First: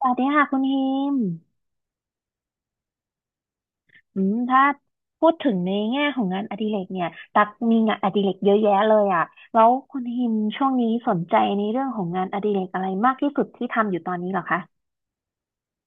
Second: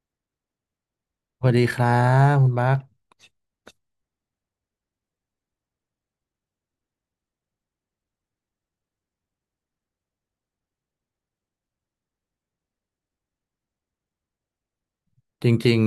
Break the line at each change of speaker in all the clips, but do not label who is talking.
สวัสดีค่ะคุณฮิม
สวัสดีครับคุณมาร์ค
ถ้าพูดถึงในแง่ของงานอดิเรกเนี่ยตักมีงานอดิเรกเยอะแยะเลยอ่ะแล้วคุณฮิมช่วงนี้สนใจในเรื่องของงานอดิเรกอะไรมากที่สุดที่ทำอยู่ตอนนี้เหรอคะ
จริง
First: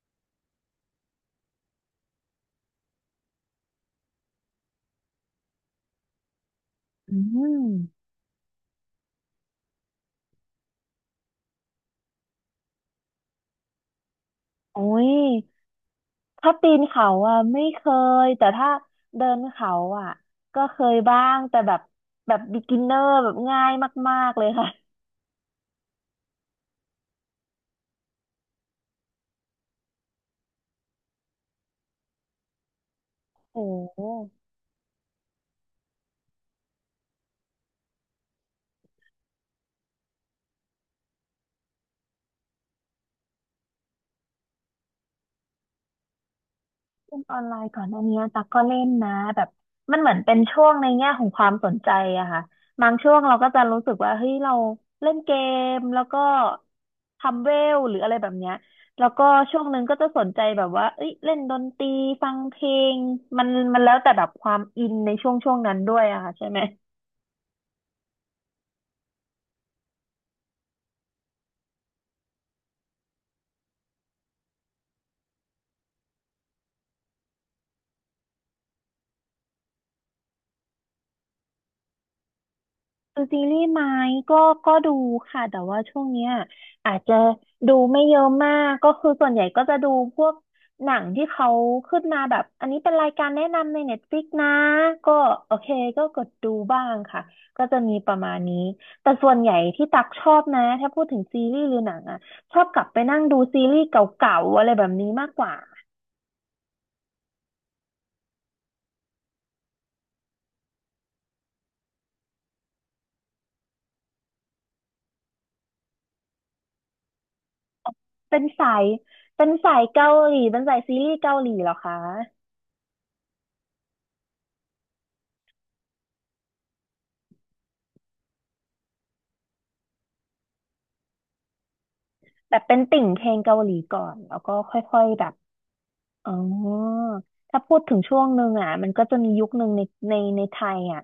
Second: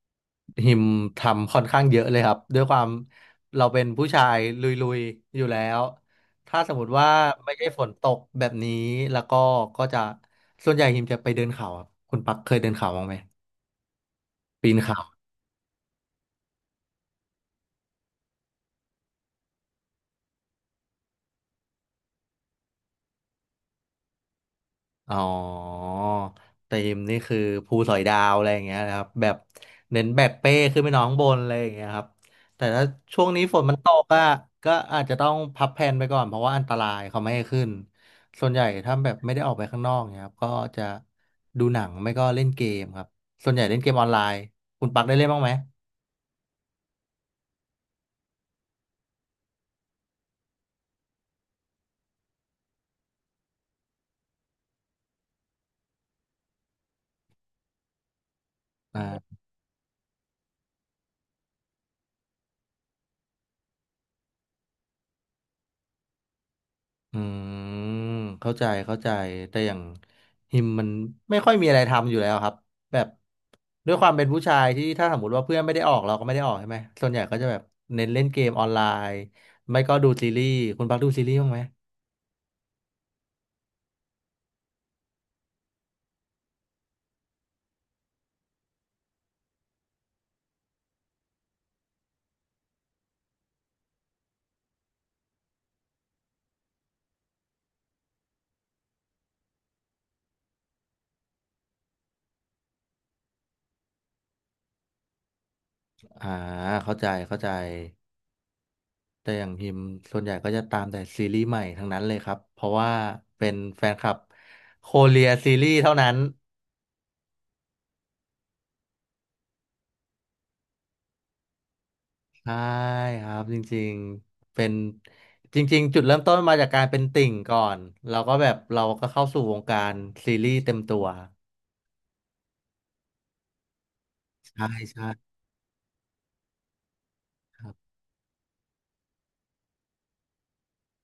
ๆหิมทำค่อนข้างเยอะเลยครับด้วยความเราเป็นผู้ชายลุยๆอยู่แล้วถ้าสมมติว่า
อื
ไม่ใช่ฝนต
ม
กแบบนี้แล้วก็ก็จะส่วนใหญ่หิมจะไปเดินเขาครับคุณปักเคยเดินเขาบ้างไหมปีน
โอ้
เขา
ยถ้าปีนเขาอ่ะไม่เคยแต่ถ้าเดินเขาอ่ะก็เคยบ้างแต่แบบแบบ beginner แบบง่ายมากๆเลยค่ะ
อ๋อเตีมนี่คือภูสอยดาวอะไรอย่างเงี้ยนะครับแบบเน้นแบกเป้ขึ้นไปนอนข้างบนอะไรอย่างเงี้ยครับแต่ถ้าช่วงนี้ฝน
โอ้
มันตกอะก็อาจจะต้องพับแผนไปก่อนเพราะว่าอันตรายเขาไม่ให้ขึ้นส่วนใหญ่ถ้าแบบไม่ได้ออกไปข้างนอกเนี่ยครับก็จะดูหนังไม่ก็เล่นเกมครับส่วนใหญ่เล่นเกมออนไลน์คุณปักได้เล่นบ้างไหม
เล่นออนไลน์ก่อนหน้านี้ตักก็เล่นนะแบบมันเหมือนเป็นช่วงในแง่ของความสนใจอะค่ะบางช่วงเราก็จะรู้สึกว่าเฮ้ยเราเล่นเกมแล้วก็ทำเวลหรืออะไรแบบเนี้ยแล้วก็
อ่า
ช่วงหนึ่งก็จะสนใจแบบว่าเอ้ยเล่นดนตรีฟังเพลงมันมันแล้วแต่แบบความอินในช่วงนั้นด้วยอะค่ะใช่ไหม
อืมเข้าใจเข้าใจแต่อย่างฮิมมันไม่ค่อยมีอะไรทำอยู่แล้วครับแบบด้วยความเป็นผู้ชายที่ถ้าสมมติว่าเพื่อนไม่ได้ออกเราก็ไม่ได้ออกใช่ไหมส่วนใหญ่ก็จะแบบเน้นเล่นเกมออนไลน์ไม่ก็ดูซีรีส์คุณพักดูซีรีส์บ้างไหม
ดูซีรีส์ไหมก็ก็ดูค่ะแต่ว่าช่วงเนี้ยอาจจะดูไม่เยอะมากก็คือส่วนใหญ่ก็จะดูพวกหนังที่เขาขึ้นมาแบบอันนี้เป็นรายการแนะนำใน Netflix นะก็โอเคก็กดดูบ้างค่ะก็จะมีประมาณนี้แต่ส่วนใหญ่ที่ตักชอบนะถ้าพูดถึงซีรีส์หรือหนังอ่ะชอบกลับไปนั่งดูซีรีส์เก่าๆอะไรแบบนี้มากกว่า
อ่าเข้าใจเข้าใจแต่อย่างฮิมส่วนใหญ่ก็จะตามแต่ซีรีส์ใหม่ทั้งนั้นเลยครับเพราะว่าเป็นแฟนคลับโคเรียซีรีส์เท่านั้น
เป็นสายเป็นสายเกาหลีเป็นสายซีรีส์เกาหลีเหรอคะ
ใช่ครับจริงๆเป็นจริงๆจุดเริ่มต้นมาจากการเป็นติ่งก่อนเราก็แบบเราก็เข้าสู่วงการซีรีส์เต็มตัว
แบบเป็นติ่งเพลงเกาหลีก่อนแล้วก็
ใช่
ค่อ
ใช่
ยๆแบบอ๋อถ้า
ครั
พูด
บ
ถึงช่วงหนึ่งอ่ะมันก็จะมียุคหนึ่งในในไทยอ่ะ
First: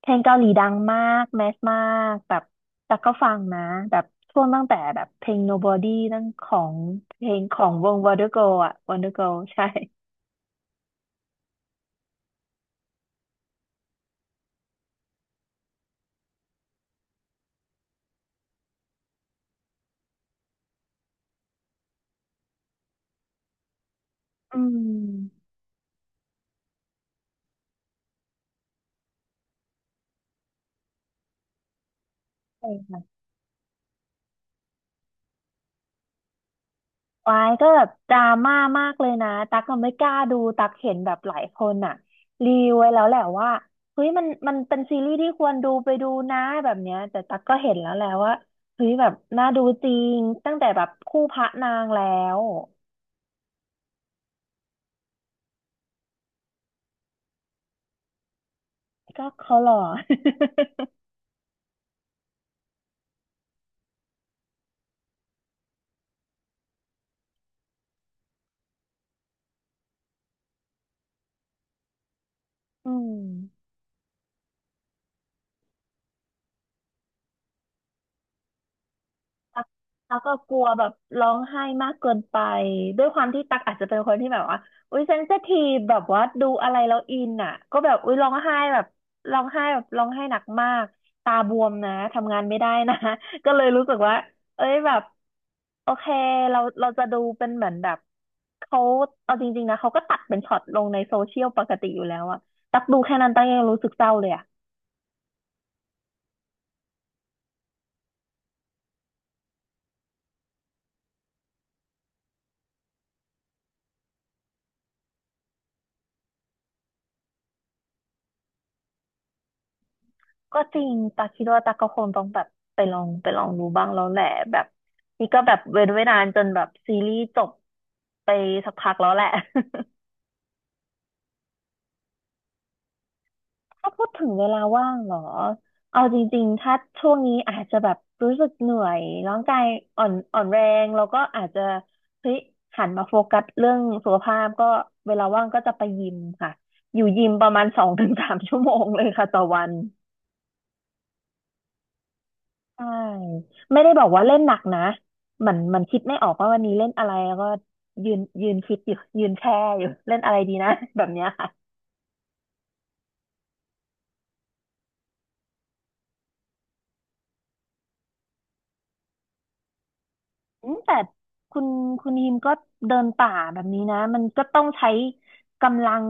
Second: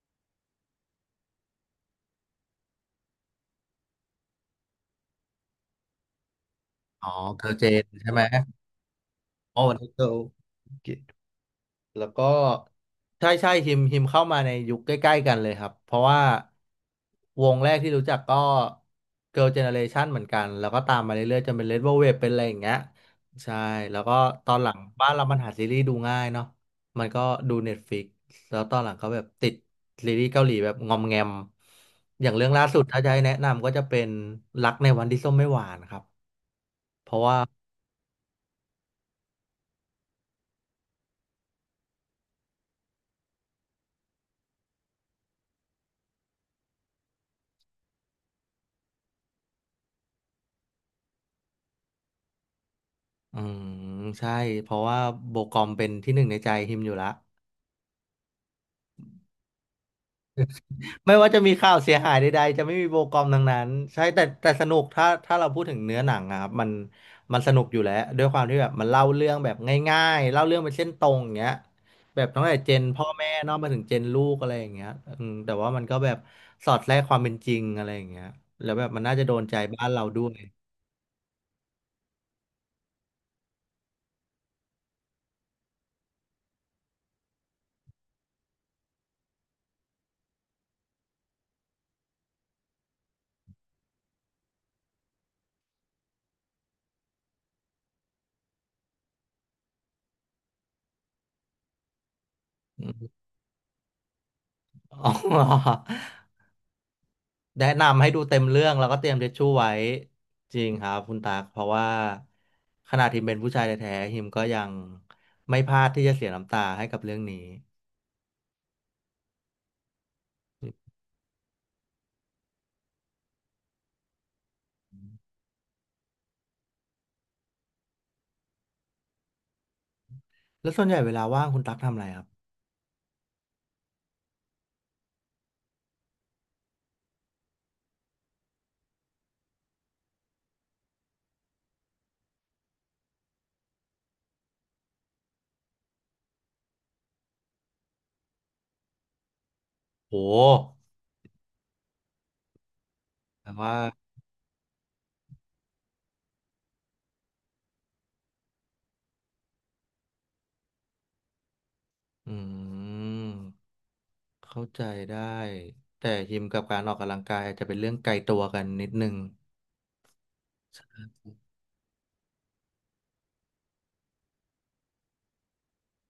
เพลงเกาหลีดังมากแมสมากแบบแต่ก็ฟังนะแบบช่วงตั้งแต่แบบเพลง Nobody นั่นของ
อ๋อ
เพลง
เกิร์ล
ข
เจ
อง
น
วง
ใช่ไหม
Wonder Girl อ่ะ Wonder Girl
โอ้
ใช่
วันนี้เกิร์ล แล้วก็ใช่ใช่ฮิมเข้ามาในยุคใกล้ๆกันเลยครับเพราะว่าวงแรกที่รู้จักก็ Girl Generation เหมือนกันแล้วก็ตามมาเรื่อยๆจนเป็น Red Velvet เป็นอะไรอย่างเงี้ยใช่แล้วก็ตอ
อื
นหลังบ้านเรามัน
ม
หาซีรีส์ดูง่ายเนาะมันก็ดู Netflix แล้วตอนหลังก็แบบติดซีรีส์เกาหลีแบบงอมแงมอย่างเรื่องล่าสุดถ้าจะให้แนะนำก็จะเป็นรักในวันที่ส้มไม่หวานครับเพราะว่า
วายก็แบบดราม่ามากเลยนะตักก็ไม่กล้าดูตักเห็นแบบหลายคนอ่ะรีวิวไว้แล้วแหละว่าเฮ้ยมันมันเป็นซีรีส์ที่ควรดูไปดูนะแบบเนี้ยแต่ตักก็เห็นแล้วแหละว่าเฮ้ยแบบน่าดูจริงตั้งแต่แบบคู่พระนางแล้ว
อืมใช่เพราะว่าโบกอมเป็นที่หนึ่งในใจฮิมอยู่ละ
ก็เขาหล่อ
ไม่ว่าจะมีข่าวเสียหายใดๆจะไม่มีโบกอมทั้งนั้นใช่แต่สนุกถ้าเราพูดถึงเนื้อหนังอะครับมันสนุกอยู่แล้วด้วยความที่แบบมันเล่าเรื่องแบบง่ายๆเล่าเรื่องเป็นเส้นตรงอย่างเงี้ยแบบตั้งแต่เจน
อื
พ่อ
ม
แม่เนอกมาถึงเจนลูกอะไรอย่างเงี้ยอืมแต่ว่ามันก็แบบสอดแทรกความเป็นจริงอะไรอย่างเงี้ยแล้วแบบมันน่าจะโดนใจ
ตั๊ก
บ้านเรา
ตั๊
ด้
ก
ว
ก็
ย
กลัวแบบร้องไห้มากเกินไปด้วยความที่ตั๊กอาจจะเป็นคนที่แบบว่าอุ้ยเซนซิทีฟแบบว่าดูอะไรแล้วอินอ่ะก็แบบอุ้ยร้องไห้แบบร้องไห้แบบร้องไห้หนักมากตาบวมนะทำงานไม่ได้นะ ก็เลยรู้สึกว่าเอ้ยแบบโอเคเเราจะดูเป็นเหมือนแบบเขาเอาจริงๆนะเขาก็ตัดเป็นช็อตลงในโซเชียลปกติอยู่แล้วอะตั
อื
กดู
ม
แค่นั้นตักยังรู้สึกเศร้าเลยอะ
อ๋อ แนะนำให้ดูเต็มเรื่องแล้วก็เตรียมทิชชู่ไว้จริงครับคุณตากเพราะว่าขนาดฮิมเป็นผู้ชายแท้ๆฮิมก็ยังไม่พลาดที่จะเสียน้ำตาให้กับเรื่องนี้
ก็จริงตาคิดว่าตาก็คงต้องแบบไปลองไปลองดูบ้างแล้วแหละแบบนี่ก็แบบเว้นไว้นานจนแบบซีรีส์จบไปสักพักแล้วแหละ
แล้วส่วนใหญ่เวลาว่างคุณตักทำอะไรครับ
ถ้าพูดถึงเวลาว่างเหรอเอาจริงๆถ้าช่วงนี้อาจจะแบบรู้สึกเหนื่อยร่างกายอ่อนแรงแล้วก็อาจจะเฮ้ยหันมาโฟกัสเรื่องสุขภาพก็เวลาว่างก็จะไปยิมค่ะอยู่ยิมประมาณ2 ถึง 3 ชั่วโมงเลยค่ะต่อวัน
โห
ใช่
แต่ว่า
ไม่ได้บอกว่าเล่นหนักนะเหมือนเหมันคิดไม่ออกว่าวันนี้เล่นอะไรแล้วก็ยืนคิดอยู่ยืนแช่อยู่เล่นอะไรดีนะ แบบเนี้ยค่ะ
อืมเข้าใจได้แต่ฮิมกับการออกกำลังกายอาจจะเป็นเรื่องไกลตัวกันนิดนึง
อืมแต่คุณคุณฮิมก็เดินป่าแบบนี้นะมันก็ต้องใช้กำลัง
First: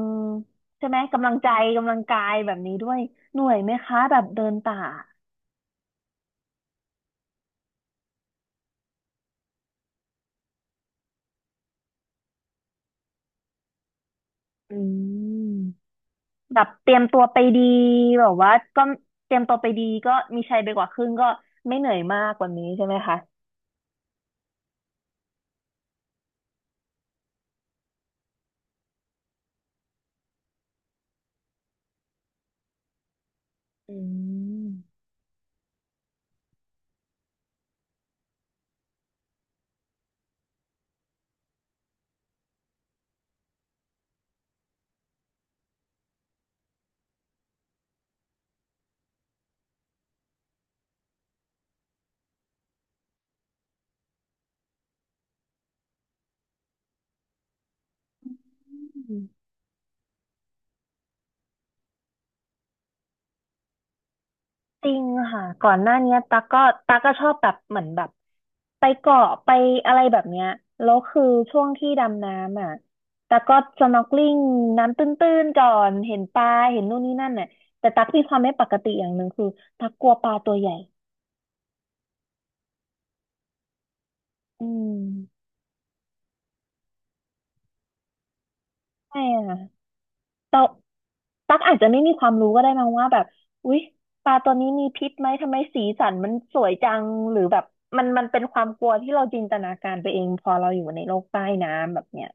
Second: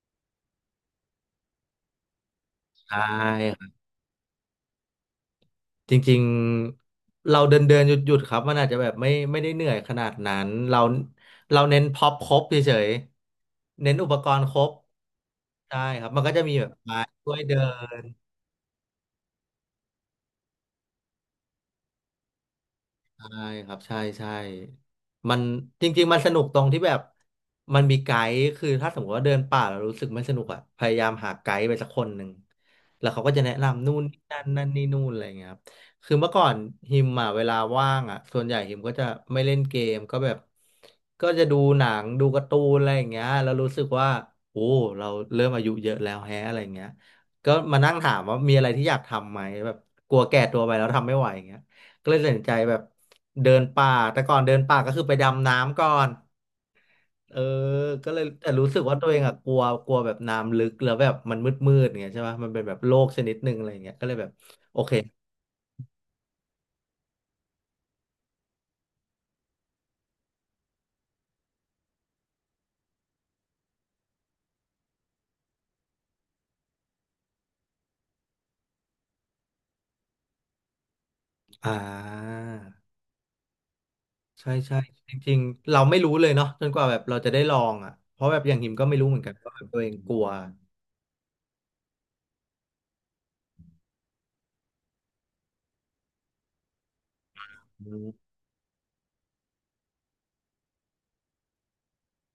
ใช่ไหมกำลังใจกำลังกายแบบนี้ด้ว
ใช่
ยเหนื่อย
ครั
ไหม
บ
คะแบบเดินป่า
จริงๆเราเดินเดินหยุดหยุดๆครับมันอาจจะแบบไม่ได้เหนื่อยขนาดนั้นเราเน้นพ็อปครบเฉย เน้นอุปกรณ์ครบ
อืม
ใช่ครับมันก็จะมี
แบ
แบ
บ
บ
เตรี
ไม้
ยมตัว
ช่ว
ไป
ยเดิ
ดีแบบว่าก็เตรียมตัวไปดีก็มีชัยไปกว่าครึ่งก็ไม่เหนื่อยมากกว่านี้ใช่ไหมคะ
ใช่ครับใช่ใช่มันจริงๆมันสนุกตรงที่แบบมันมีไกด์คือถ้าสมมติว่าเดินป่าแล้วรู้สึกไม่สนุกอ่ะพยายามหาไกด์ไปสักคนหนึ่งแล้วเขาก็จะแนะนำนู่
อ
นนี่นั่น
ื
นั่นนี่นู่นอะไรอย่างเงี้ยครับคือเมื่อก่อนฮิมอ่ะเวลาว่างอ่ะส่วนใหญ่ฮิมก็จะไม่เล่นเกมก็แบบก็จะดูหนังดูการ์ตูนอะไรอย่างเงี้ยแล้วรู้สึกว่าโอ้เราเริ่มอายุเยอะแล้วแฮะอะไรอย่างเงี้ยก็มานั่งถามว่ามีอะไรที่อยากทำไหมแบบกลัวแก่ตัวไปแล้วทำไม่ไหว ก็เลยตัดสินใจแบบเดินป่าแต่ก่อนเดินป่าก็คือไปดำน้ำก่อนเออก็เลยแต่รู้สึกว่าตัวเอ
ม
งอะกลัวกลัวแบบน้ำลึกแล้วแบบมันมืดอย่างเงี้ยใช่ปะมันเป็นแบบโลกชนิดหนึ่งอะไรอย่างเงี้ยก็เลยแบบโอ
จ
เค
ริงค่ะก่อนหน้าเนี้ยก็ตั๊กก็ชอบแบบเหมือนแบบไปเกาะไปอะไรแบบเนี้ยแล้วคือช่วงที่ดำน้ำอ่ะตั๊กก็สน็อก ELIN น้ำตื้นๆก่อนเห็นปลาเห็นนู่นนี่นั่นน่ะแต่ตั๊กมีความไม่ปกติอย่างหนึ่งคือตั๊กกลัวปลาตัวใหญ่
อ่าใช่
อื
ใช่
ม
จริงๆเราไม่รู้เลยเนาะจนกว่าแบบเราจะได้ลองอ่ะเพราะแบบอย่างหิมก็ไม่รู้เหมื
ใช่
อนกันว่าแบบตั
ค่
วเองกลัว
ะ ตั๊กอาจจะไม่มีความรู้ก็ได้มั้งว่าแบบอุ๊ยปลาตัวนี้มีพิษไหมทำไมสีสันมันสวยจังหรือแบบมันมันเป็นความกลัวที่เราจินตนาการไปเองพอเราอยู่ในโลกใต้น้ำแบบเนี้ย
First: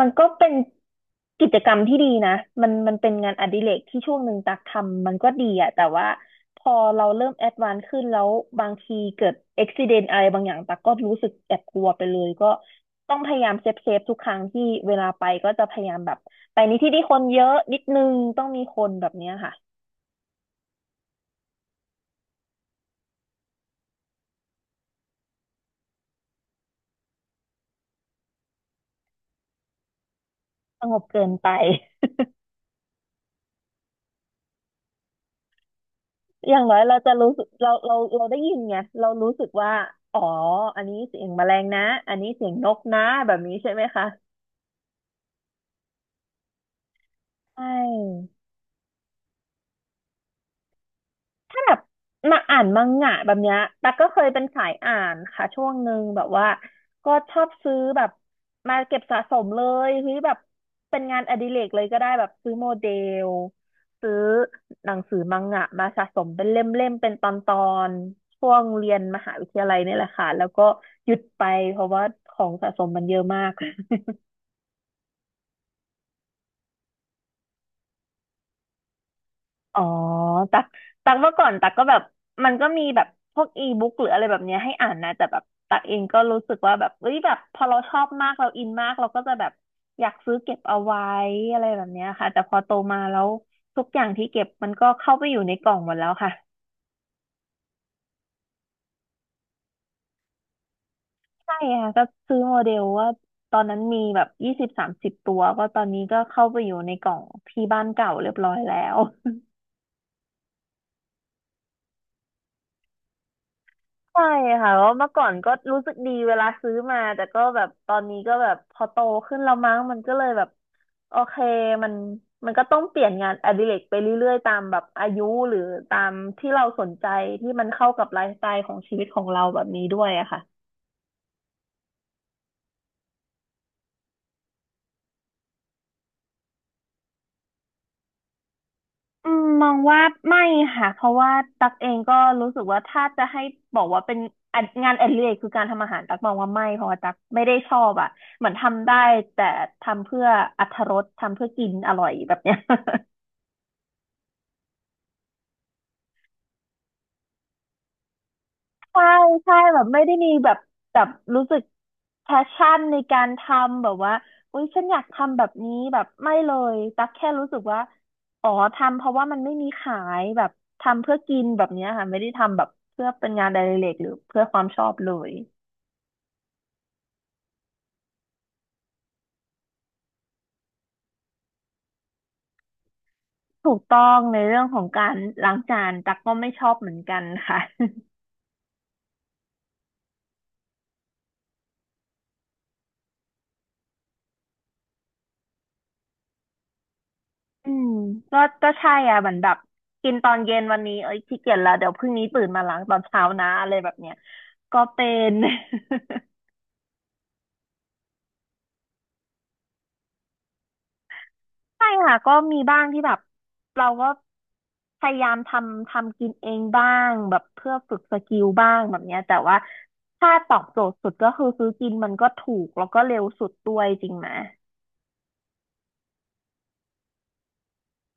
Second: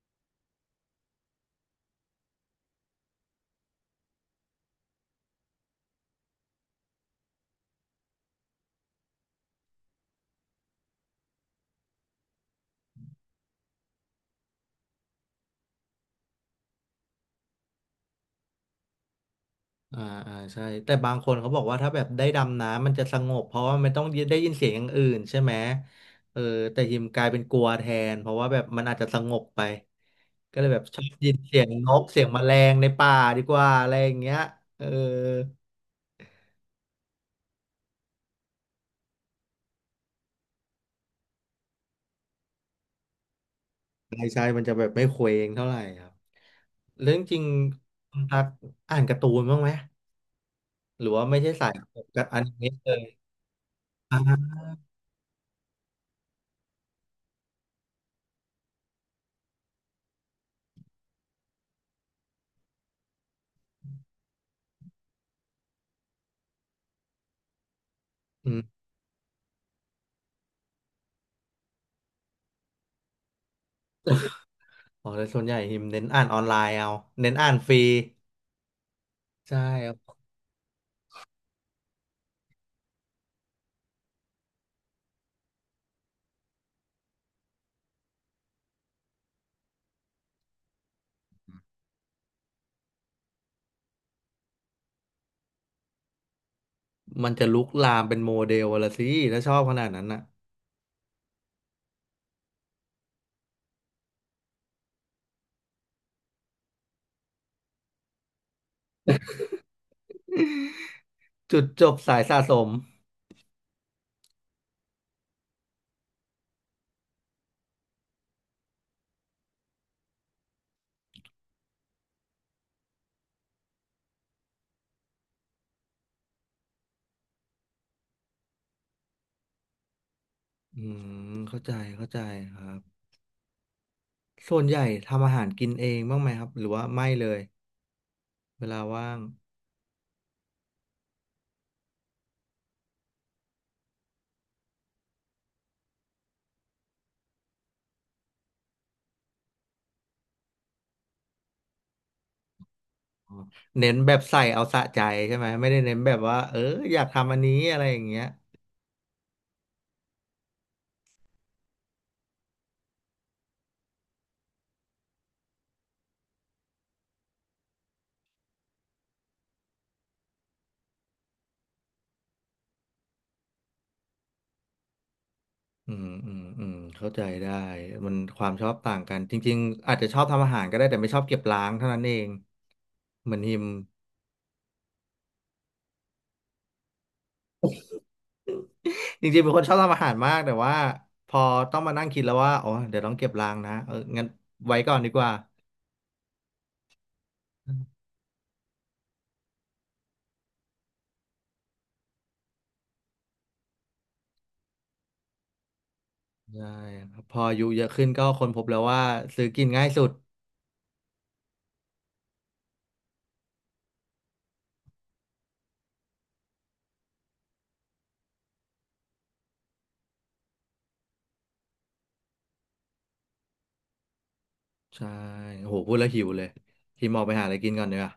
มันก็เป็นกิจกรรมที่ดีนะมันมันเป็นงานอดิเรกที่ช่วงหนึ่งตักทำมันก็ดีอะแต่ว่าพอเราเริ่มแอดวานซ์ขึ้นแล้วบางทีเกิดอุบิเหตุอะไรบางอย่างตักก็รู้สึกแอบกลัวไปเลยก็ต้องพยายามเซฟเซฟทุกครั้งที่เวลาไปก็จะพยายามแบบ แต่นี้ที่คนเยอะนิดนึงต้องมีคนแบบเนี้ยค่ะ
อ่าอ่าใช่แต่บางคนเขาบอกว่าถ้าแบบได้ดำน้ำมันจะสงบเพราะว่ามันต้องได้ยินเสียงอย่างอื่นใช่ไหมเออแต่ฮิมกลายเป็นกลัวแทนเพราะว่าแบบมันอาจจะสงบไปก็เลยแบ
ส
บ
ง
ชอ
บ
บ
เกิ
ยิ
น
น
ไป
เสียงนกเสียงแมลงในป่าดีกว่าอะไรอย่างเงี้ยเออ
อย่างน้อยเราจะรู้สึกเราได้ยินไงเรารู้สึกว่าอ๋ออันนี้เสียงแมลงนะอันนี้เสียงนกนะแบบนี้ใช่ไหมคะ
ใช่ใช่มันจะแบบไม่เคว้งเท่าไหร่ครับเรื่องจริง
ใช
คุณ
่
ตักอ่านการ์ตูนบ้างไหมหรือว่าไม่ใช่
ถ้า
สา
แบ
ย
บ
กับอ
มา
นิ
อ่าน
เมะ
มั
เล
ง
ย
งะแบบเนี้ยตั๊กก็เคยเป็น
อ่า
สายอ่านค่ะช่วงหนึ่งแบบว่าก็ชอบซื้อแบบมาเก็บสะสมเลยเฮ้ยแบบเป็นงานอดิเรกเลยก็ได้แบบซื้อโมเดลซื้อหนังสือมังงะมาสะสมเป็นเล่มๆเป็นตอนๆช่ว
อืม
งเรียนมหาวิทยาลัยนี่แหละค่ะแล้วก็หยุดไปเพราะว่าของสะสมมันเยอะมาก
อ๋อแล้วส่วนใหญ่ฮิมเน้นอ่านออนไลน์เอาเน้นอ่านฟรีใช่
อ๋อ
ครับ
ตักเมื่อก่อนตักก็แบบมันก็มีแบบพวกอีบุ๊กหรืออะไรแบบเนี้ยให้อ่านนะแต่แบบตักเองก็รู้สึกว่าแบบเอ้ยแบบพอเราชอบมากเราอินมากเราก็จะแบบอยากซื้อเก็บเอาไว้อะไรแบบเนี้ยค่ะแต่พอโตมาแล้วทุกอย่างที่เก็บมันก็เข้าไปอยู่ในกล่องหมดแล้วค่ะ
มันจะลุกลามเป็นโมเดลละสิถ้าชอบขนาดนั้นน่ะ
ใช่ค่ะก็ซื้อโมเดลว่าตอนนั้นมีแบบ20-30ตัวก็ตอนนี้ก็เข้าไปอยู่ในกล่องที่บ้านเก่าเรียบร้อยแล้ว
จุดจบสายสะสม
ใช่ค่ะเพราะเมื่อก่อนก็รู้สึกดีเวลาซื้อมา แต่ก็แบบตอนนี้ก็แบบพอโตขึ้นแล้วมั้งมันก็เลยแบบโอเคมันมันก็ต้องเปลี่ยนงานอดิเรกไปเรื่อยๆตามแบบอายุหรือตามที่เราสนใจที่มันเข้ากับไลฟ์สไตล์ของชีวิตของเราแบบนี้ด้วยอะค่ะ
อืมเข้าใจเข้าใจครับส่วนใหญ่ทำอาหารกินเองบ้างไหมครับหรือว่าไม่เลยเวลาว่าง
อืมมองว่าไม่ค่ะเพราะว่าตักเองก็รู้สึกว่าถ้าจะให้บอกว่าเป็นอะงานอดิเรกคือการทำอาหารตักมองว่าไม่เพราะว่าตักไม่ได้ชอบอ่ะเหมือนทำได้แต่ทำเพื่ออรรถรสทำเพื่อกินอร่อยแบบเนี้ย
อ๋อเน้นแบบใส่เอาสะใจใช่ไหมไม่ได้เน้นแบบว่าเอออยากทำอันนี้อะไรอย่างเงี้ย
ใช่ใช่แบบไม่ได้มีแบบแบบรู้สึกแพชชั่นในการทำแบบว่าอุ๊ยฉันอยากทำแบบนี้แบบไม่เลยตักแค่รู้สึกว่าอ๋อทำเพราะว่ามันไม่มีขายแบบทำเพื่อกินแบบเนี้ยค่ะไม่ได้ทำแบบเพื่อเป็นงานอดิเรกหรือเพื่อความชอบเลย
อืมเข้าใจได้มันความชอบต่างกันจริงๆอาจจะชอบทำอาหารก็ได้แต่ไม่ชอบเก็บล้างเท่านั้นเองเหมือนฮิม
ถูกต้องในเรื่องของการล้างจานตักก็ไม่ชอบเหมือนกันค่ะ
จริงๆเป็นคนชอบทำอาหารมากแต่ว่าพอต้องมานั่งคิดแล้วว่าอ๋อเดี๋ยวต้องเก็บรางนะเอองั้นไว้ก่อนดีกว่า
อืมก็ก็ใช่อ่ะเหมือนแบบกินตอนเย็นวันนี้เอ้ยขี้เกียจแล้วเดี๋ยวพรุ่งนี้ตื่นมาล้างตอนเช้านะอะไรแบบเนี้ยก็เป็น
ใช่ครับพออายุเยอะขึ้นก็ค้นพบแล้วว่าซื้อกินง่ายสุด
ใช่ค่ะก็มีบ้างที่แบบเราก็พยายามทำทำกินเองบ้างแบบเพื่อฝึกสกิลบ้างแบบเนี้ยแต่ว่าถ้าตอบโจทย์สุดก็คือซื้อกินมันก็ถูกแล้วก็เร็วสุดด้วยจริงไหม
ใช่โหพูดแล้วหิวเลยพี่มออกไปหาอะไรกินก่อนเนีกว่ย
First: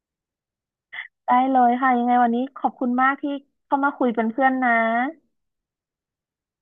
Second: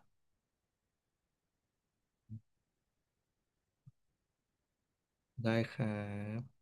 ได้เลยค่ะยังไงวันนี้ขอบคุณมากที่เข้ามาคุยเป็นเพื่อนนะ
ได้ครับ